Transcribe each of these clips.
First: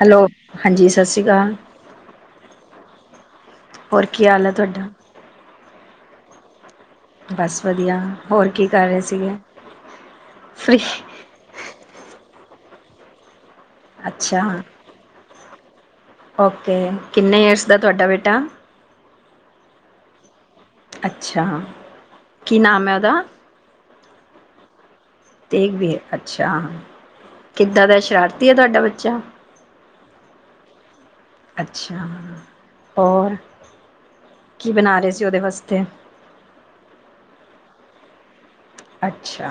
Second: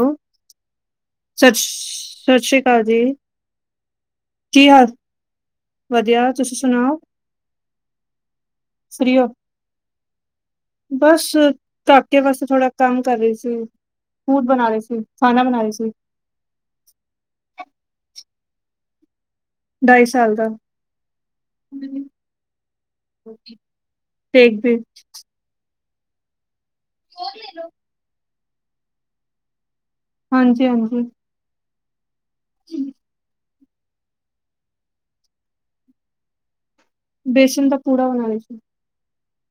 Hello ਹਾਂਜੀ ਸਾਸੀ ਸਤਿ ਕਾਲ। ਸਤਿ ਸ੍ਰੀ ਅਕਾਲ ਜੀ ਹੋਰ ਕੀ ਹਾਲ ਐ ਤੁਆਡਾ? ਵਧੀਆ ਤੁਸੀਂ ਸੁਣਾਓ। ਬਸ ਵਧੀਆ ਹੋਰ ਕੀ ਕਰ ਰੇ ਫਰੀ ਹੋ ਸੀਗੇ। ਫ੍ਰੀ- ਬਸ ਕਾਕੇ ਵਾਸੇ ਥੋੜਾ ਕੰਮ ਕਰ ਰੀ ਸੀ, ਅੱਛਾ ਫੂਡ ਬਣਾ ਰੀ ਸੀ। ਖਾਣਾ ਬਨਾ ਰੀ ਸੀ। ਓਕੇ ਕਿੰਨੇ ਇਅਰਸ ਦਾ ਤੁਆਡਾ ਬੇਟਾ? ਢਾਈ ਸਾਲ ਦਾ। ਅੱਛਾ, ਕੀ ਨਾਮ ਐ ਓਦਾ? ਤੇਗ਼ ਬੀਰ। ਤੇਗ ਵੀਰ, ਅੱਛਾ, ਕਿੱਦਾਂ ਦਾ ਸ਼ਰਾਰਤੀ ਏ ਤੁਆਡਾ ਬੱਚਾ? ਹਾਂਜੀ, ਹਾਂਜੀ। ਅੱਛਾ, ਔਰ ਕੀ ਬਣਾ ਰੇ ਸੀ ਓਦੇ ਵਸਤੇ? ਬੇਸਣ ਦਾ ਪੂੜਾ ਬਣਾ ਰੀ ਸੀ। ਅੱਛਾ,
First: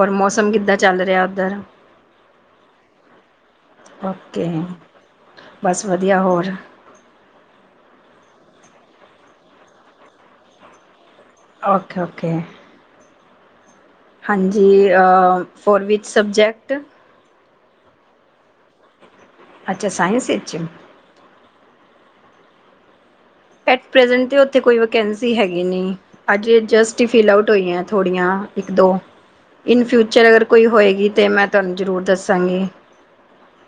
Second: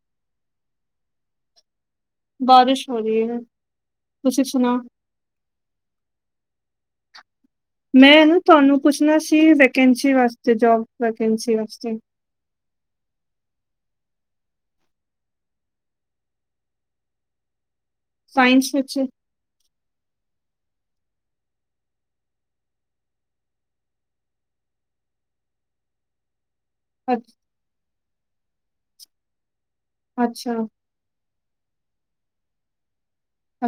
ਔਰ ਮੌਸਮ ਕਿੱਦਾਂ ਚੱਲ ਰਿਆ ਓਧਰ? ਬਾਰਿਸ਼ ਹੋ ਰੀ ਏ। ਤੁਸੀਂ ਓਕੇ ਸੁਣਾੳ? ਬਸ ਵਧੀਆ, ਹੋਰ- ਮੈਂ ਨਾ ਤੁਆਨੂੰ ਪੁੱਛਣਾ ਸੀ, ਵੈਕੈਂਸੀ ਵਾਸਤੇ- ਜੋਬ ਵੈਕੈਂਸੀ ਵਾਸਤੇ। ਕੈ- ਹਾਂਜੀ ਆ, ਫੋਰ ਵਿਚ ਸਬਜੈਕਟ? ਸਾਇੰਸ ਵਿੱਚ। ਅੱਛਾ, ਸਾਇੰਸ ਇੱਚ। ਐਟ ਪਰੇਜੰਟ, ਓਥੇ ਕੋਈ ਵਕੈਂਸੀ ਹੈਗੀ ਨੀ। ਅੱਜੇ ਜਸਟ‌ ਈ ਫਿਲ ਅੱਛ- ਆਉਟ- ਹੋਈਆਂ ਥੋੜੀਆਂ ਇੱਕ -ਦੋ, ਇਨ ਫਿਊਚਰ ਅਗਰ ਅੱਛਾ ਕੋਈ ਹੋਏਗੀ ਤੇ ਮੈਂ- ਤਾਨੂੰ ਜ਼ਰੂਰ ਦੱਸਾਂਗੀ।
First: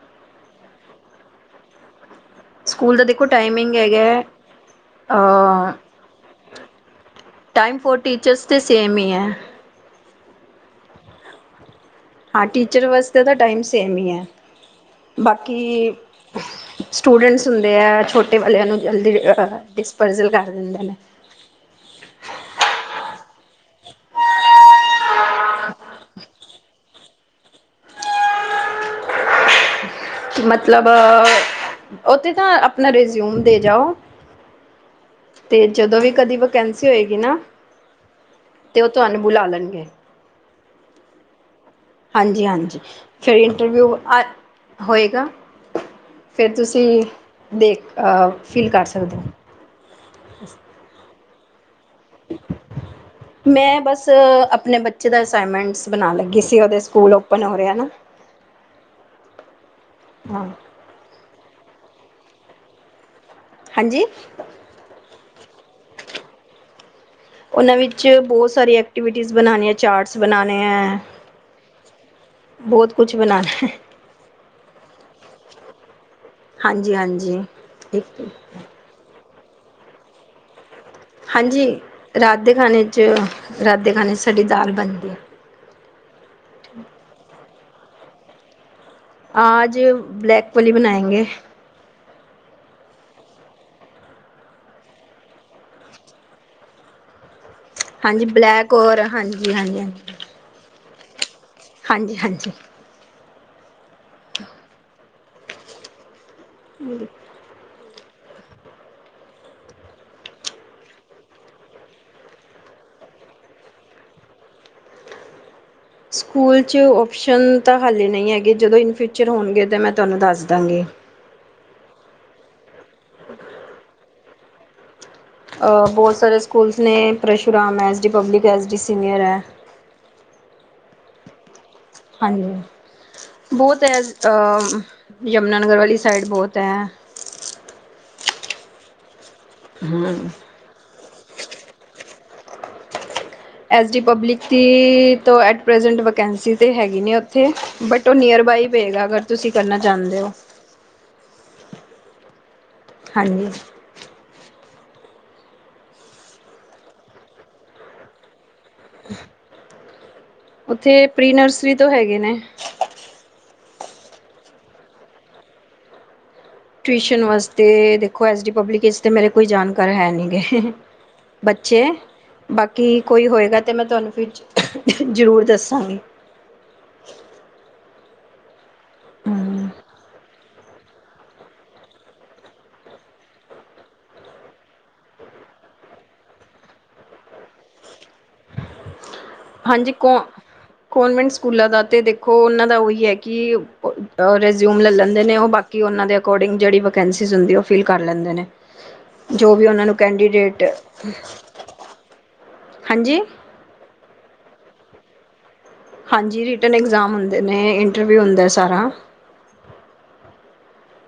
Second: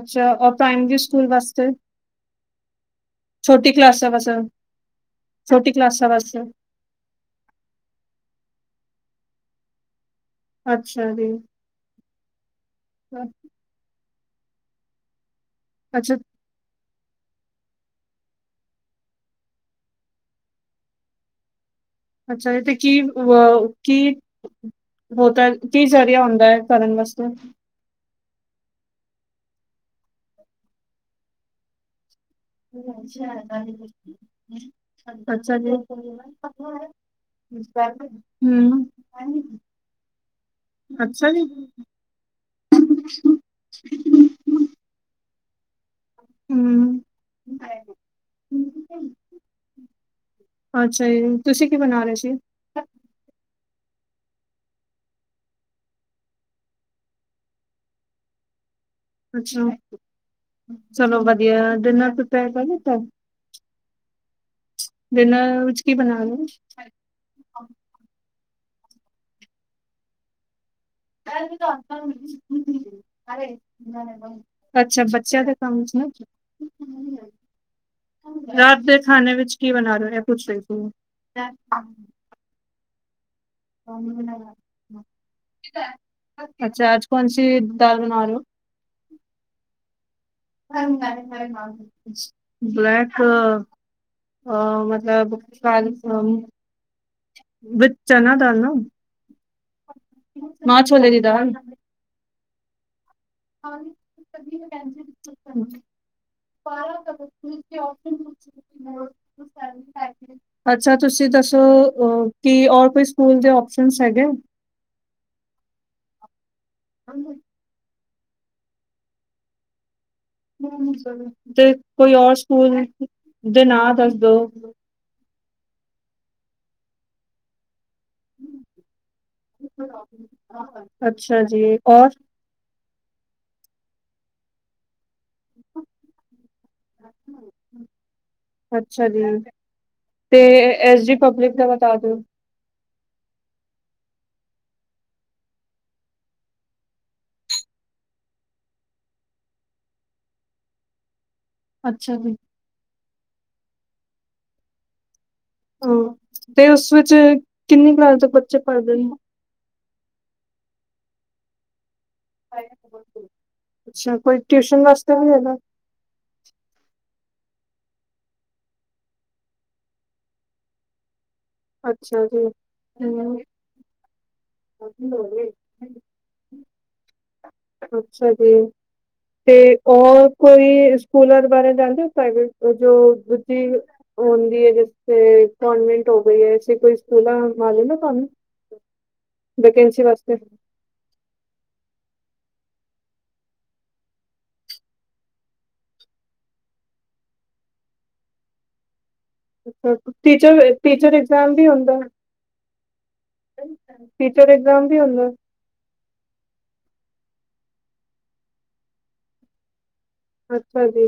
ਅੱਛਾ, ਆ ਪ੍ਰਾਇਮਰੀ ਸਕੂਲ ਵਾਸਤੇ? ਸਕੂਲ ਦਾ ਦੇਖੋ, ਛੋਟੀ ਟਾਈਮਿੰਗ ਕਲਾਸਾਂ ਵਾਸਤੇ ਛੋਟੀ ਹੈਗਾ-ਆ ਕਲਾਸਾਂ ਵਾਸਤੇ ਟਾਈਮ ਫੋਰ ਟੀਚਰਸ ਤੇ ਸੇਮ ਈ ਐ। ਅੱਛਾ ਜੀ। ਹਾਂ, ਟੀਚਰ ਵਾਸਤੇ ਤਾਂ ਟਾਈਮ ਸੇਮ ਈ ਐ। ਬਾਕੀ- ਅੱਛਾ ਸਟੂਡੈਂਟਸ ਹੁੰਦੇ ਆ ਛੋਟੇ ਵਾਲਿਆਂ ਨੂੰ ਜਲਦੀ, ਆਆ ਡਿਸਪਜ਼ਲ ਕਰ ਦਿੰਦੇ ਨੇ। ਅੱਛਾ ਏ, ਤੇ ਕੀ ਵੋ ਕੀ- ਓ ਤਾਂ ਕੀ ਜ਼ਰੀਆ ਹੁੰਦਾ ਐ, ਕਰਨ ਵਾਸਤੇ। ਮਤਲਬ ਉੱਥੇ ਤਾਂ ਆਪਣਾ ਰਿਜ਼ਿਊਮ ਦੇ ਜਾਓ [unintelligible] ਬਚਾ ਅਤੇ ਜੇ [unintelligible] ਜਦੋਂ ਵੀ ਕਦੀ ਵੈਕੈਂਸੀ ਹੋਏਗੀ ਨਾ ਹੂੰ, ਤੇ ਉਹ ਤੁਹਾਨੂੰ ਬੁਲਾ ਲੈਣਗੇ ਅੱਛਾ ਜੀ। ਹਾਂਜੀ ਹਾਂਜੀ, ਹਮ ਫਿਰ ਇੰਟਰਵਿਊ ਆ ਹੋਏਗਾ। ਫਿਰ ਤੁਸੀਂ ਦੇਖ, ਅਹ ਫੀਲ ਕਰ ਸਕਦੇ ਔ। ਅੱਛਾ ਜੀ, ਤੁਸੀਂ ਕੀ ਬਣਾ ਰੇ ਸੀ? ਮੈਂ ਬਸ ਅਪਣੇ ਬੱਚੇ ਦਾ ਅਸਾਈਮੈਂਟਸ ਬਣਾਣ ਲੱਗੀ ਸੀ, ਓਦੇ ਸਕੂਲ ਓਪਨ ਹੋ ਰੇ ਐ ਨਾ। ਅੱਛਾ, ਹਾਂ ਚਲੋ ਵਧੀਐ। ਡਿਨਰ ਪ੍ਰੀਪੇਅਰ ਕਰ ਲਿਤਾ? ਹਾਂਜੀ? ਡਿਨਰ ਵਿੱਚ ਕੀ ਬਣਾ ਰੇ ਔ? ਓਨਾਂ ਵਿੱਚ ਬੌਤ ਸਾਰੀ ਐਕਟੀਵਿਟੀਜ਼ ਬਣਾਣੇ ਐ, ਚਾਰਟਸ ਬਣਾਣੇ ਐ। ਪੈਲੇ ਵੀ ਦਾਸ ਤਾ ਹੂ ਬਣਾਉਣਾ ਹੈ [unintelligible] ਅੱਛਾ, ਬੱਚਿਆਂ ਦੇ ਕੰਮ 'ਚ ਨਾ ਕੀ ਹਾਂਜੀ ਹਾਂਜੀ। ਇੱਕ ਰਾਤ ਦੇ ਖਾਣੇ ਵਿੱਚ ਕੀ ਬਣਾ ਰੇ ਔ? ਏ ਪੁੱਛ ਰੀ ਸੀ ਮੈਂ। ਹਾਂਜੀ, ਰਾਤ ਦੇ ਖਾਣੇ 'ਚ, ਰਾਤ ਦੇ ਖਾਣੇ 'ਚ ਸਾਡੀ ਦਾਲ ਬਣਦੀ ਐ। ਅੱਛਾ, ਆੱਜ ਕੌਣਸੀ ਦਾਲ ਬਣਾ ਰੇ ਔ? ਆਜ ਬਲੈਕ ਵਾਲੀ ਬਣਾਏਂਗੇ ਬਲੈਕ। ਅ ਮਤਲਬ ਵਿਦ ਹਾਂਜੀ ਚਨਾ ਬਲੈਕ ਔਰ ਹਾਂਜੀ ਹਾਂਜੀ ਹਾਂਜੀ। ਮਾਂ-ਛੋਲੇ ਦੀ ਦਾਲ। ਹਾਂਜੀ, ਹਾਂਜੀ। [unintelligible] ਤੇ ਆਪਸ਼ਨ ਗਰੁੱਪ ਚ ਮੋਰ ਦ ਸੈਵੇਨਟੀ ਫਾਈਵ ਅੱਛਾ ਤੁਸੀਂ ਦੱਸੋ, ਅ ਕਿ ਔਰ ਕੋਈ ਸਕੂਲ ਦੇ ਓਪਸ਼ਨਸ ਹੈਗੇ? ਸਕੂਲ 'ਚ ਓਪਸ਼ਨ ਤਾਂ ਹਾਲੇ ਨਈ ਹੈਗੇ, ਜਦੋਂ ਇਨ ਫਿਊਚਰ ਹੋਨਗੇ ਤੇ ਮੈਂ ਤੁਆਨੂੰ ਦੱਸ ਦ ਤੇ ਕੋਈ ਔਰ ਸਕੂਲ ਦੇ ਨਾ ਦੱਸ ਦੋ। ਅ ਬੌਤ ਸਾਰੇ ਸਕੂਲਸ ਨੇ ਪਰਸੂ਼ਰਾਮ ਐ, S D public, S D senior ਐ। ਅੱਛਾ ਜੀ। ਔਰ ਹਾਂਜੀ। ਬੌਤ ਐ, ਅਹ ਯਮੁਨਾਨਗਰ ਵਾਲੀ ਸਾਈਡ ਬੌਤ ਐ। ਅੱਛਾ ਜੀ। ਹੂੰ। ਤੇ ਐਸ ਡੀ ਪਬਲਿਕ ਦਾ ਬਤਾ ਦੋ। ਐਸ ਡੀ ਪਬਲਿਕ ਦੀ ਤੋ ਐਟ ਪ੍ਰੈਜੈਂਟ ਵੈਕੈਂਸੀ ਤੇ ਹੈਗੀ ਨੀ ਓਥੇ। ਬਟ ਤੋ ਨੀਅਰ ਬਾਈ ਪਏਗਾ ਅਗਰ ਤੁਸੀਂ ਕਰਨਾ ਚਾੰਦੇ ਔ। ਅੱਛਾ ਜੀ। ਹਾਂਜੀ। ਅ ਤੇ ਉਸ ਵਿੱਚ ਕਿੰਨੀ ਕਲਾਸ ਤੋਂ ਬੱਚੇ ਪੜ੍ਹਦੇਨ? ਉੱਥੇ ਪ੍ਰੀ ਨਰਸਰੀ ਤੋਂ ਹੈਗੇ ਨੇ। ਅੱਛਾ, ਕੋਈ ਟਿਊਸ਼ਨ ਵਾਸਤੇ ਵੀ ਹੈਗੈ? ਟਿਊਸ਼ਨ ਵਾਸਤੇ ਦੇਖੋ ਐਸ ਡੀ ਪਬਲਿਕ ਇਸ ਤੇ ਮੇਰੇ ਕੋਈ ਜਾਣਕਾਰ ਹੈ ਨੀ ਗੇ। ਬੱਚੇ, ਅੱਛਾ ਜੀ ਬਾਕੀ ਕੋਈ ਹਮ, ਹੋਏਗਾ ਤੇ ਮੈਂ ਤੁਆਨੂੰ ਫਿਉਚ ਜ਼ਰੂਰ ਦੱਸਾਂਗੀ। ਅੱਛਾ ਜੀ। ਤੇ ਔਰ ਕੋਈ ਸਕੂਲਾਂ ਦੇ ਬਾਰੇ ਜਾਨਦੇ ਔ, ਪ੍ਰਾਈਵੇਟ ਜੋ ਜਿ ਹੁੰਦੀ ਏ, ਜਿੱਸਤੇ ਕੋਨਵੈਂਟ ਹੋ ਗਈ ਐਸੀੇ ਕੋਈ ਸਕੂਲਾਂ ਮੋਲੂਮ ਏ ਤੁਆਨੂੰ? ਹਾਂਜੀ, ਕੌ ਕਨਵੈਂਟ ਸਕੂਲਾਂ ਦਾ ਤੇ ਦੇਖੋ ਉਨਾਂ ਦਾ ਉਈ ਏ ਕਿ ਰਜਿਊਮ ਲੈ ਲੈਂਦੇ ਨੇ ਉਹ ਬਾਕੀ ਕਿ ਉਨਾਂ ਦੇ ਅਕੋਰਡਿੰਗ ਜੇੜੀ ਵਕੇਨਿਸੀਜ ਹੁੰਦੀ ਉ ਫਿਲ ਕਰ ਲੈਂਦੇ ਨੇ। ਜੋ ਵੀ ਉਹਨਾਂ ਅ ਨੂੰ ਕੈਂਡੀਡੇਟ ਟੀਚਰ, ਟੀਚਰ ਇਗਜਾਮ ਵੀ ਹੁੰਦਾ। ਹਾਂਜੀ! ਟੀਚਰ ਐਗਜ਼ਾਮ ਵੀ ਹੁੰਦਾ। ਹਾਂਜੀ ਰਿਟਰਨ ਐਗਜ਼ਾਮ ਹੁੰਦੇ ਨੇ, ਇੰਟਰਵਿਊ ਹੁੰਦਾ ਸਾਰਾ। ਅੱਛਾ ਜੀ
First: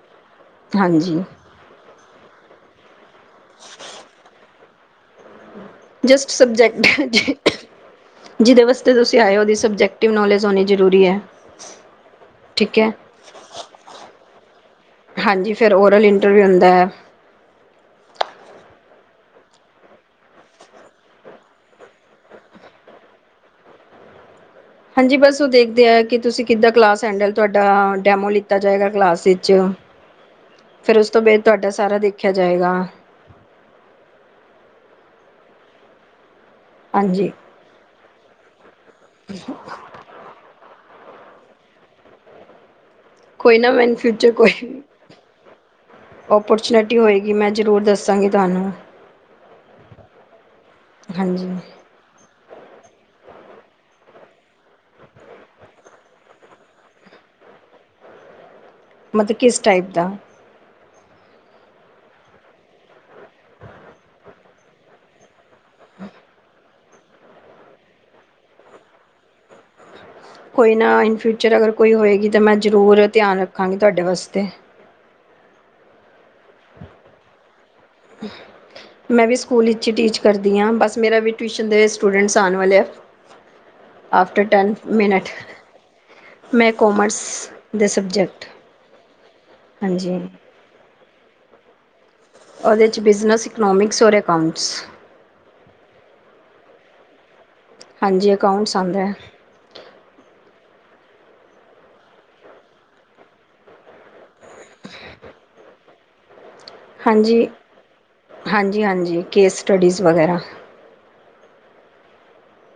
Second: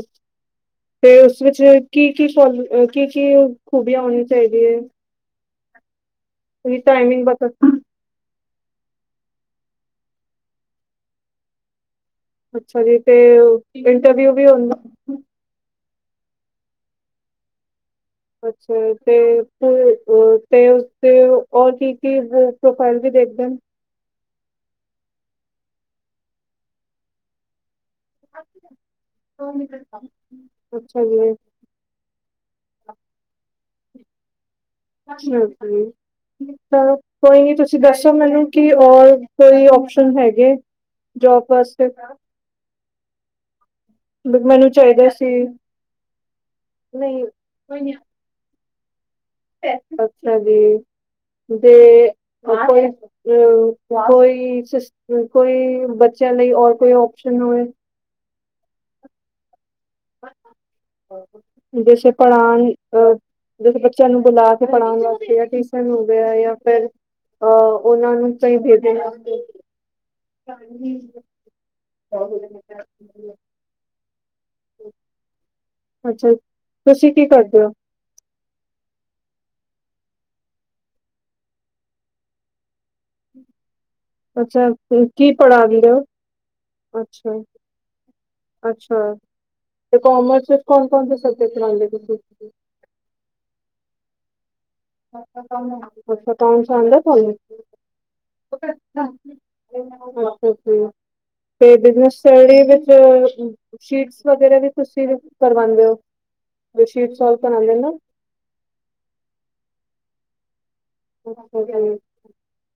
ਤੇ ਹਾਂਜੀ ਉਸ ਵਿੱਚ ਕੀ- ਕੀ ਫੋਲ ਅ ਕੀ, ਕੀ ਖੂਬੀਆ ਹੋਣੀਆ ਚਾਹੀਦੀਆ ਏ। ਜਸਟ ਸਬਜੈਕਟ ਜ ਟਾਈਮਿੰਗ ਬਤਾ ਜਿਦੇ ਵਾਸਤੇ ਤੁਸੀਂ ਆਏ ਓ ਉਦੀ ਸਬਜੈਕਟਿਵ ਨੌਲੇਜ ਹੋਨੀ ਜ਼ਰੂਰੀ ਏ। ਅੱਛਾ ਜੀ ਤੇ ਇੰਟਰਵਿਊ ਵੀ ਹੂਂ ਹਾਂਜੀ ਫੇਰ ਓਰਲ ਇੰਟਰਵਿਊ ਹੁੰਦੈ। ਅੱਛਾ ਤੇ, ਤੇ ਉਸ ਰ ਔਰ ਕੀ ਕੀ ਪ੍ਰੋਫਾਈਲ ਵੀ ਦੇਖਦੇਨ। ਹਾਂਜੀ ਬਸ ਉ ਦੇਖਦੇ ਆ ਕਿ ਤੁਸੀਂ ਕਿੱਦਾਂ ਕਲਾਸ ਹੈਂਡਲ ਤੁਹਾਡਾ ਡੈਮੋ ਲਿੱਤਾ ਜਾਏਗਾ ਕਲਾਸ ਵਿੱਚ ਫੇਰ ਅੱਛਾ ਉਸ ਤੋਂ ਬਾਦ ਤੁਹਾਡਾ ਸਾਰਾ ਦੇਖਿਆ ਜਾਏਗਾ। ਠ ਕੋਈ ਹਾਂਜੀ ਨੀ ਤੁਸੀਂ, ਤੁਸੀਂ ਦੱਸੋ ਮੈਨੂੰ ਕਿ ਔਰ ਕੋਈ ਆਪਓਸ਼ਨ ਹੈਗੇ, ਜੋਬ ਵਾਸਤੇ। ਕੋਈ ਨਾ ਮੈਨੂੰ ਫਿਊਚਰ ਮੈਨੂੰ ਕੋਈ, ਚਾਹੀਦਾ ਸੀ ਓਪਰਚੁਨਿਟੀ ਨਹੀਂ ਹੋਏਗੀ, ਮੈਂ ਜਰੂਰ ਦੱ ਸਾਂਗੀ ਤੁਹਾਨੂੰ। ਅੱਛਾ ਜੀ, ਹਾਂਜੀ ਜੇ ਕੋਈ ਅ ਕੋਈ ਸਿਸ ਕੋਈ ਬੱਚਿਆਂ ਲਈ ਔਰ ਕੋਈ ਓਪਸ਼ਨ ਹੋਵੇ। ਮਤਲਬ ਕਿਸ ਟਾਈਪ ਦਾ? ਜੈਸੇ ਪੜਾਨ ਅ ਜੈਸੇ ਬੱਚਿਆਂ ਨੂੰ ਬੁਲਾ ਥ ਪੜ੍ਹਾਣ ਵਾਸਤੇ ਟਿਊਸ਼ਨ ਹੁੰਦੇ ਆ, ਜਾਂ ਫਿਰ ਅਹ ਉਹਨਾਂ ਨੂੰ ਤਾਂਹੀ ਭੇਜਣ ਵਾਸਤੇ ਕੋਈ ਨਾ ਇਨ ਫਿਊਚਰ ਅਗਰ ਕੋਈ ਹੋਏਗੀ ਤਾਂ ਮੈਂ ਜ਼ਰੂਰ ਧਿਆਨ ਰੱਖਾਂਗੀ ਤੁਹਾਡੇ ਵਾਸਤੇ। ਅੱਛਾ! ਤੁਸੀਂ ਕੀ ਕਰਦੇ ਹੋ? [unintelligible] ਮੈਂ ਵੀ ਸਕੂਲ ਵਿੱਚ ਟੀਚ ਕਰਦੀ ਆ, ਬਸ ਮੇਰਾ ਵੀ ਟਿਊਸ਼ਨ ਦੇ ਸਟੂਡੈਂਟਸ ਆਣ ਵਾਲੇ ਆ। ਆਫਟਰ ਅੱਛਾ ਟੈਨ ਮਿੰਨਟ ਕੀ ਪੜਾਨਦੇ ਹੋ? ਮੈਂ ਕੋਮਰਸ ਅੱਛਾ, ਦੇ ਸਬਜੈਕਟ ਅੱਛਾ ਤੇ ਹਾਂਜੀ ਕਮਰਸ ਕੌਣ, ਕੌਣ ਸਬਜੈਕਟ ਲਾਂਦੇ ਤੁਸੀ? ਉਹਦੇ 'ਚ ਬਿਜ਼ਨਸ, ਇਕਨੋਮਿਕਸ ਔਰ ਅਕਾਊਂਟਸ। ਅੱਛਾ ਕੰਮ, ਅਕਾਊਂਟਸ ਆਂਦਾ ਤੁਹਾਨੂੰ। ਹਾਂਜੀ ਜ਼ਅਕਾਊਂਟਸ ਆਂਦਾ ਏ। ਤੇ ਬਿਜਨਸ ਸਟੱਡੀ ਵਿੱਚ, ਸ਼ੀਟਸ ਵਗੈਰਾ ਵੀ ਤੁਸੀਂ ਕਰਵਾਉਦੇ ਓ, ਸ਼ੀਟ ਸੋਲਵ ਹਾਂਜੀ ਕਰਾਉਦੇ ਨਾ। ਹਾਂਜੀ, ਹਾਂਜੀ ਕੇਸ ਸਟੱਡੀਜ਼ ਵਗੈਰਾ।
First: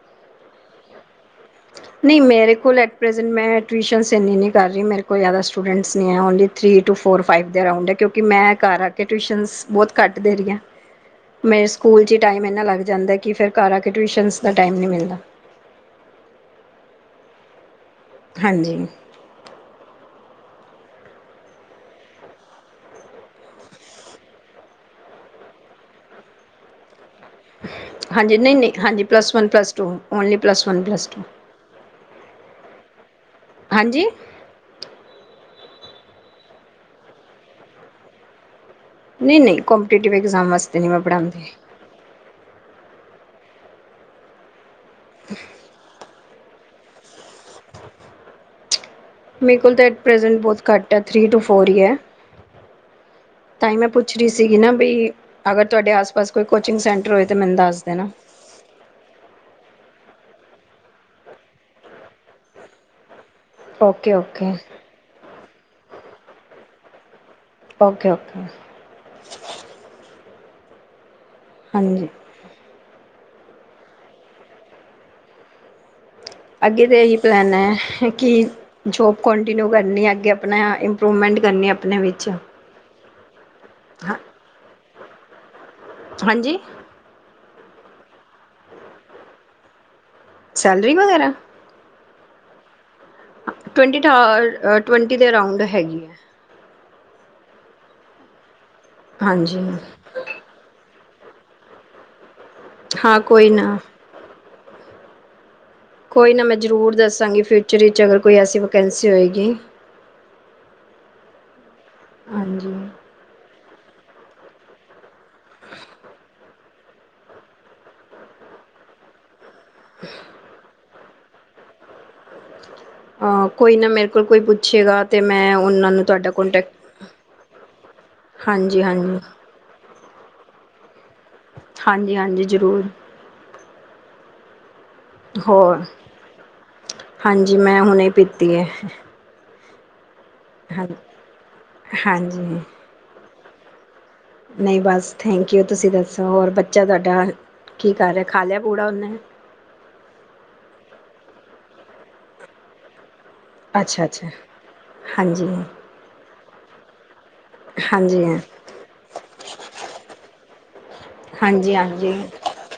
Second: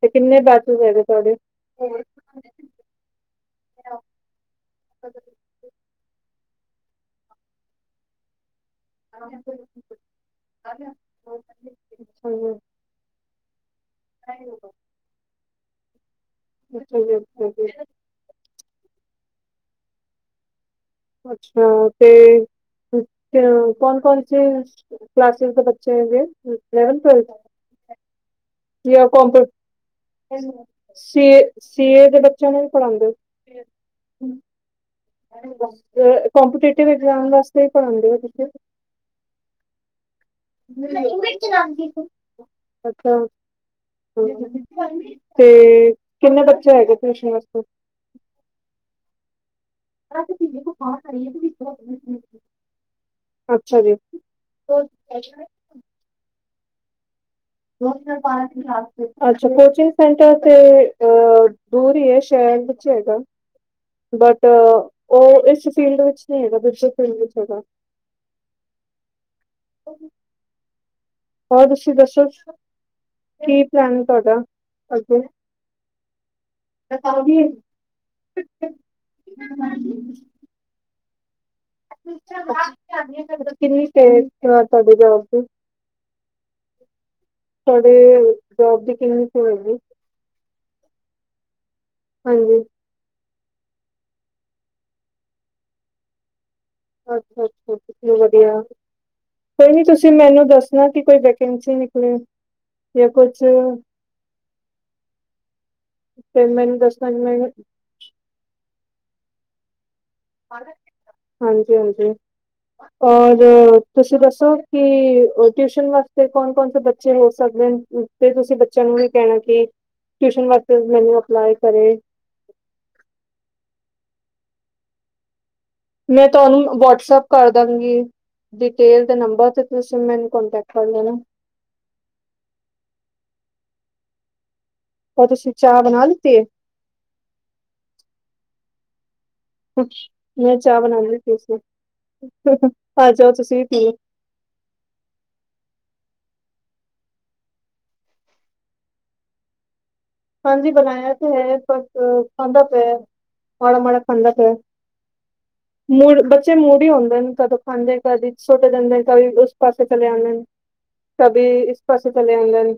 ਤੇ ਕਿੰਨੇ ਬੇਚੇਸ ਹੈਗੇ ਤੁਹਾਡੇ? ਨਹੀਂ ਮੇਰੇ ਕੋਲ ਐਪਰਜਨ ਮੈਂ ਟਿਊਸ਼ਨਸ ਇੰਨੀ ਨਹੀਂ ਕਰ ਰਹੀ, ਮੇਰੇ ਕੋਲ ਜ਼ਿਆਦਾ ਸਟੂਡੈਂਟਸ ਨਹੀਂ ਹੈ only three two four five ਦੇ ਅਰਾਊਂਡ ਐ, ਕਿਉਂਕਿ ਮੈਂ ਘਰ ਕੇ ਟਿਊਸ਼ਨ ਬਹੁਤ ਘੱਟ ਦੇ ਰਹੀ ਆਂ, ਮੈਂ ਸਕੂਲ 'ਚ ਹੀ ਟਾਈਮ ਇੰਨਾ ਲੱਗ ਜਾਂਦਾ ਕਿ ਫਿਰ ਘਰ ਆ ਕੇ ਟਿਊਸ਼ਨਸ ਦਾ ਟਾਈਮ ਨਹੀਂ ਮਿਲਦਾ। ਤੁਸੀਂ ਦਸੋ ਜੀ? ਹਾਂਜੀ। ਅੱਛਾ ਤੇ ਕੋਣ, ਕੌਣ ਸ ਕਲਾਸਿਸ ਦੇ ਬੱਚੇ ਹੈਗੇ, ਇਲੇਂਵੇਂਥ ਟਵਲਥ ਤੱਕ। ਹਾਂਜੀ ਨਹੀਂ, ਨਹੀਂ ਹਾਂਜੀ plus one, plus two. Only plus one, plus two. C CA ਦੇ ਬੱਚਿਆਂ ਨੂੰ ਨਹੀਂ ਪੜ੍ਹਾਉਂਦੇ! ਹਾਂਜੀ! ਕੰਪੀਟਿਟਵ ਐਗਜ਼ਾਮ ਵਾਸਤੇ ਹੀ ਪੜ੍ਹਾਂਦੇ ਤੁਸੀ? ਨਹੀਂ, ਨਹੀਂ ਕੰਮੀਪੀਟੀਟਿਵ ਐਗਜ਼ਾਮ ਵਾਸਤੇ ਨਹੀਂ ਮੈਂ ਪੜਾਂਦੀ। ਪੰਜ ਹੀ ਕੁ ਅੱਛਾ। ਤੇ, ਕਿੰਨੇ ਬੱਚੇ ਹੈਗੇ ਟਿਊਸ਼ਨ ਵਾਸਤੇ? ਮੇਰੇ ਕੋਲ ਤਾਂ ਪ੍ਰੈਜੈਂਟ ਬਹੁਤ ਘੱਟ ਐ, ਥਰੀ ਟੂ ਫੋਰ ਈ ਐ। ਤਾਂ ਹੀ ਅੱਛਾ ਮੈਂ ਜੀ ਪੁੱਛ ਰਹੀ ਸੀਗੀ ਨਾ ਬਈ, ਅਗਰ ਤੁਹਾਡੇ ਆਸ- ਪਾਸ ਕੋਈ ਕੋਚਿੰਗ ਸੈਂਟਰ ਹੋਏ। ਤਾਂ ਮੈਨੂੰ ਦੱਸ ਰੋਜ਼ ਦੇਣਾ ਮੈਂ ਪਾਣੀ ਡਾਲ ਕੇ ਅੱਛਾ, ਕੋਚਿੰਗ ਸੈਂਟਰ ਤੇ ਦੂਰ ਹੀ ਏ, ਸ਼ਹਿਰ ਵਿੱਚ ਹੋਏਗਾ। ਓਕੇ ਬਟ ਓਕੇ ਉਹ, ਇਸ ਫੀਲਡ ਵਿੱਚ ਨਹੀਂ ਹੈਗਾ, ਦੂਸਰੀ ਫੀਲਡ ਵਿੱਚ ਹੈਗਾ। ਓਕੇ-ਓਕੇ [unintelligible] ਹੋਰ ਤੁਸੀਂ ਹਾਂਜੀ ਦੱਸੋ ਕੀ, ਪਲੈਨ ਏ ਤੁਹਾਡਾ ਅੱਗੇ ਅੱਗੇ ਤਾਂ ਇਹੀ ਪਲੈਨ ਏ ਕਿ ਜੋਬ ਕੋਟਿੰਨਿਊ ਕਰਨੀ ਏ ਅੱਗੇ ਅਪਨਾ ਰੋਮੈਂਟ ਕਰਨੀ ਆਪ [unintelligible] ਕਿੰਨੀ ਹਾਂ ਸਾਡੇ ਜੋਬ ਚ ਹਾਂਜੀ ਅਰੇ, ਜੋਬ ਦੀ ਕਿੰਨੀ ਸੀ ਹੋਏਗੀ ਸੈਲਰੀ, ਵਗੈਰਾ ਹਾਂਜੀ ਟਵੰਟੀ ਠਾਰ ਟਵੰਟੀ ਦੇ ਅਰਾਂੳਡ ਹੈਗੀ ਏ ਅੱਛਾ-ਅੱਛਾ ਵਦੀਆ ਹਾਂਜੀ ਕੋਈ ਨੀ ਤੁਸੀਂ ਤੁਸੀਂ ਮੈਨੂੰ ਦੱਸਨਾ ਕਿ ਕੋਈ ਵੈਕੰਸੀ ਨਿਕਲੇ ਜਾਂ ਹਾਂ ਕੁਛ ਕੋਈ ਨਾ ਕੋਈ ਨਾ ਤੇ ਮੈਂ ਮੈਨੂੰ ਜ਼ਰੂਰ ਦੱਸਣਾ ਕਿ ਮੈਂ ਦੱਸਾਂਗੀ, ਫਿਊਚਰ ਇਚ ਅਗਰ ਕੋਈ ਐਸੀ ਵੈਕੰਸੀ ਹੋਏਗੀ। ਹਾਂਜੀ- ਹਾਂਜੀ ਹਾਂਜੀ ਔਰ ਤੁਸੀਂ ਦੱਸੋ ਕਿ ਟਿਊਸ਼ਨ ਵਾਸਤੇ ਕੌਣ- ਕੌਣ ਸੇ ਬੱਚੇ ਹੋ ਸਕਦੇ ਤੇ ਤੁਸੀਂ ਬੱਚਿਆਂ ਨੂੰ ਵੀ ਕਹਿਣਾ, ਕਿ ਟਿਊਸ਼ਨ ਵਾਸਤੇ ਮੈਨੂ ਅਪਲਾਈ ਕਰੇ ਅਹ ਕੋਈ ਨਾ, ਮੇਰੇ ਕੋਲ ਕੋਈ ਪੁੱਛੇਗਾ ਤੇ, ਮੈਂ ਉਹਨਾਂ ਨੂੰ ਮੈਂ ਤੁਹਾਡਾ ਕੋਂਟੈਕਟ ਤੁਹਾਨੂੰ ਵਟਸਐਪ ਕਰ ਦਾਂਗੀ ਹਾਂਜੀ ਡਿਟੇਲ ਦੇ ਹਾਂਜੀ ਨੰਬਰ ਤੇ ਤੁਸੀਂ ਮੈਨੂੰ ਕੋਂਟੈਕਟ ਕਰ ਲੈਨਾ ਹਾਂਜੀ -ਹਾਂਜੀ ਜ਼ਰੂਰ ਉਹ ਤੁਸੀਂ, ਚਾਹ ਹੋਰ ਬਨਾ ਲਿਤੀ ਏ ਹਾਂਜੀ ਮੈਂ ਹੁਨੇ ਈ ਪੀਤੀ ਏ ਮੈਂ, ਚਾਹ ਬਨਾੰਦੀ ਪਈ ਹਾਂਜੀ ਸੀ ਆ ਜਾਓ ਤੁਸੀਂ ਵੀ ਪੀ ਲਓ ਨਹੀਂ ਬਸ ਥੈਂਕ ਯੂ ਤੁਸੀਂ ਦੱਸੋ ਹੋਰ ਬੱਚਾ ਤੁਹਾਡਾ ਕੀ ਕਰ ਰਿਹਾ ਖਾ ਲਿਆ ਪੂੜਾ ਉਹਨੇ ਹਾਂਜੀ ਬਨਾਇਆ ਤੇ ਹੈ ਪਰ ਖਾੰਦਾ ਪਿਆ ਮਾੜਾ ਮਾੜਾ ਅੱਛਾ ਅੱਛਾ ਖਾਂਦਾ ਪਿਆ ਹਾਂਜੀ ਏ ਫਿਰ ਬੱਚੇ ਮੁੂੜੀ ਹੁੰਦੇ ਨੇ ਕਦੋਂ ਹਾਂਜੀ, ਕਦੀ ਸੁਟ ਜਾਂਦੇ ਕਵੀ, ਉਸ ਪਾਸੇ ਚਲੇ ਆਉਦੇ ਨੇ ਕਬੀ ਹਾਂਜੀ ਇਸ ਪਾਸੇ ਹਾਂਜੀ ਚਲੇ, ਆਂਦੇ ਨ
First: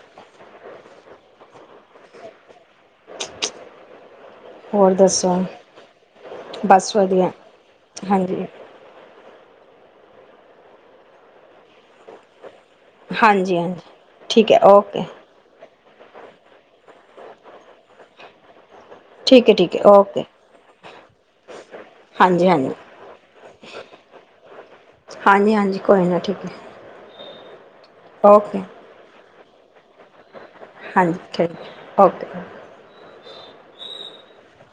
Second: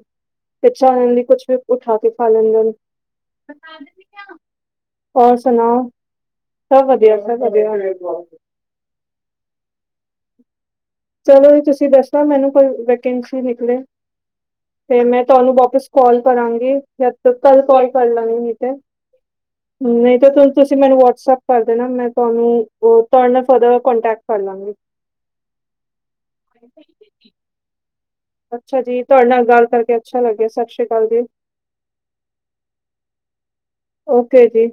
ਇਛਾ ਹੂੰਦੀ ਕੁਛ ਵੀ ਉਠਾ ਕੇ ਖਾ ਲੈਂਦੇ ਹੋਰ ਸੁਨਾੳ ਸਭ ਬਸ ਵਦੀਆ ਵਧੀਆ ਸਭ ਵਦੀਆ ਹਾਂਜੀ ਚਲੋ, ਤੁਸੀਂ ਦੱਸਨਾ ਮੈਨੂੰ ਕੋਈ ਵੈਕੈਂਸੀ ਹਾਂਜੀ ਨਿਕਲੇ ਹਾਂਜੀ ਠੀਕ ਹੈ ਓਕੇ ਤੇ ਮੈਂ ਤੁਹਾਨੂੰ ਵਾਪਿਸ ਕੋਲ ਕਰਾਂਗੀ ਜਾਂ ਕੱਲ ਕੋਲ ਕਰ ਲਾਂਗੇ ਨੀ ਤੇ ਠੀਕ ਹੈ ਠੀਕ ਹੈ ਨਹੀਂ ਓਕੇ ਤਾਂ ਤੇ ਤੁਸੀਂ, ਮੈਨੂੰ ਵਟਸਐਪ ਕਰ ਦੇਨਾ ਮੈਂ ਹਾਂਜੀ ਤੁਹਾਨੂੰ ਹਾਂਜੀ ਉਹ ਤੁਹਾਡੇ ਨਾਲ ਫਰਦਰ ਕੋਂਟੈਕਟ ਕਰ ਲਾਂਗੀ ਹਾਂਜੀ -ਹਾਂਜੀ ਕੋਈ ਨਾ ਠੀਕ ਏ ਓਕੇ ਅੱਛਾ ਜੀ, ਤੁਹਾਡੇ ਨਾਲ ਗੱਲ ਕਰਕੇ, ਅੱਛਾ ਲੱਗਿਆ ਸ਼੍ਰੀ ਅਕਾਲ ਹਾਂਜੀ ਜੀ ਠੀਕ ਏ ਓਕੇ ਓਕੇ, ਜੀ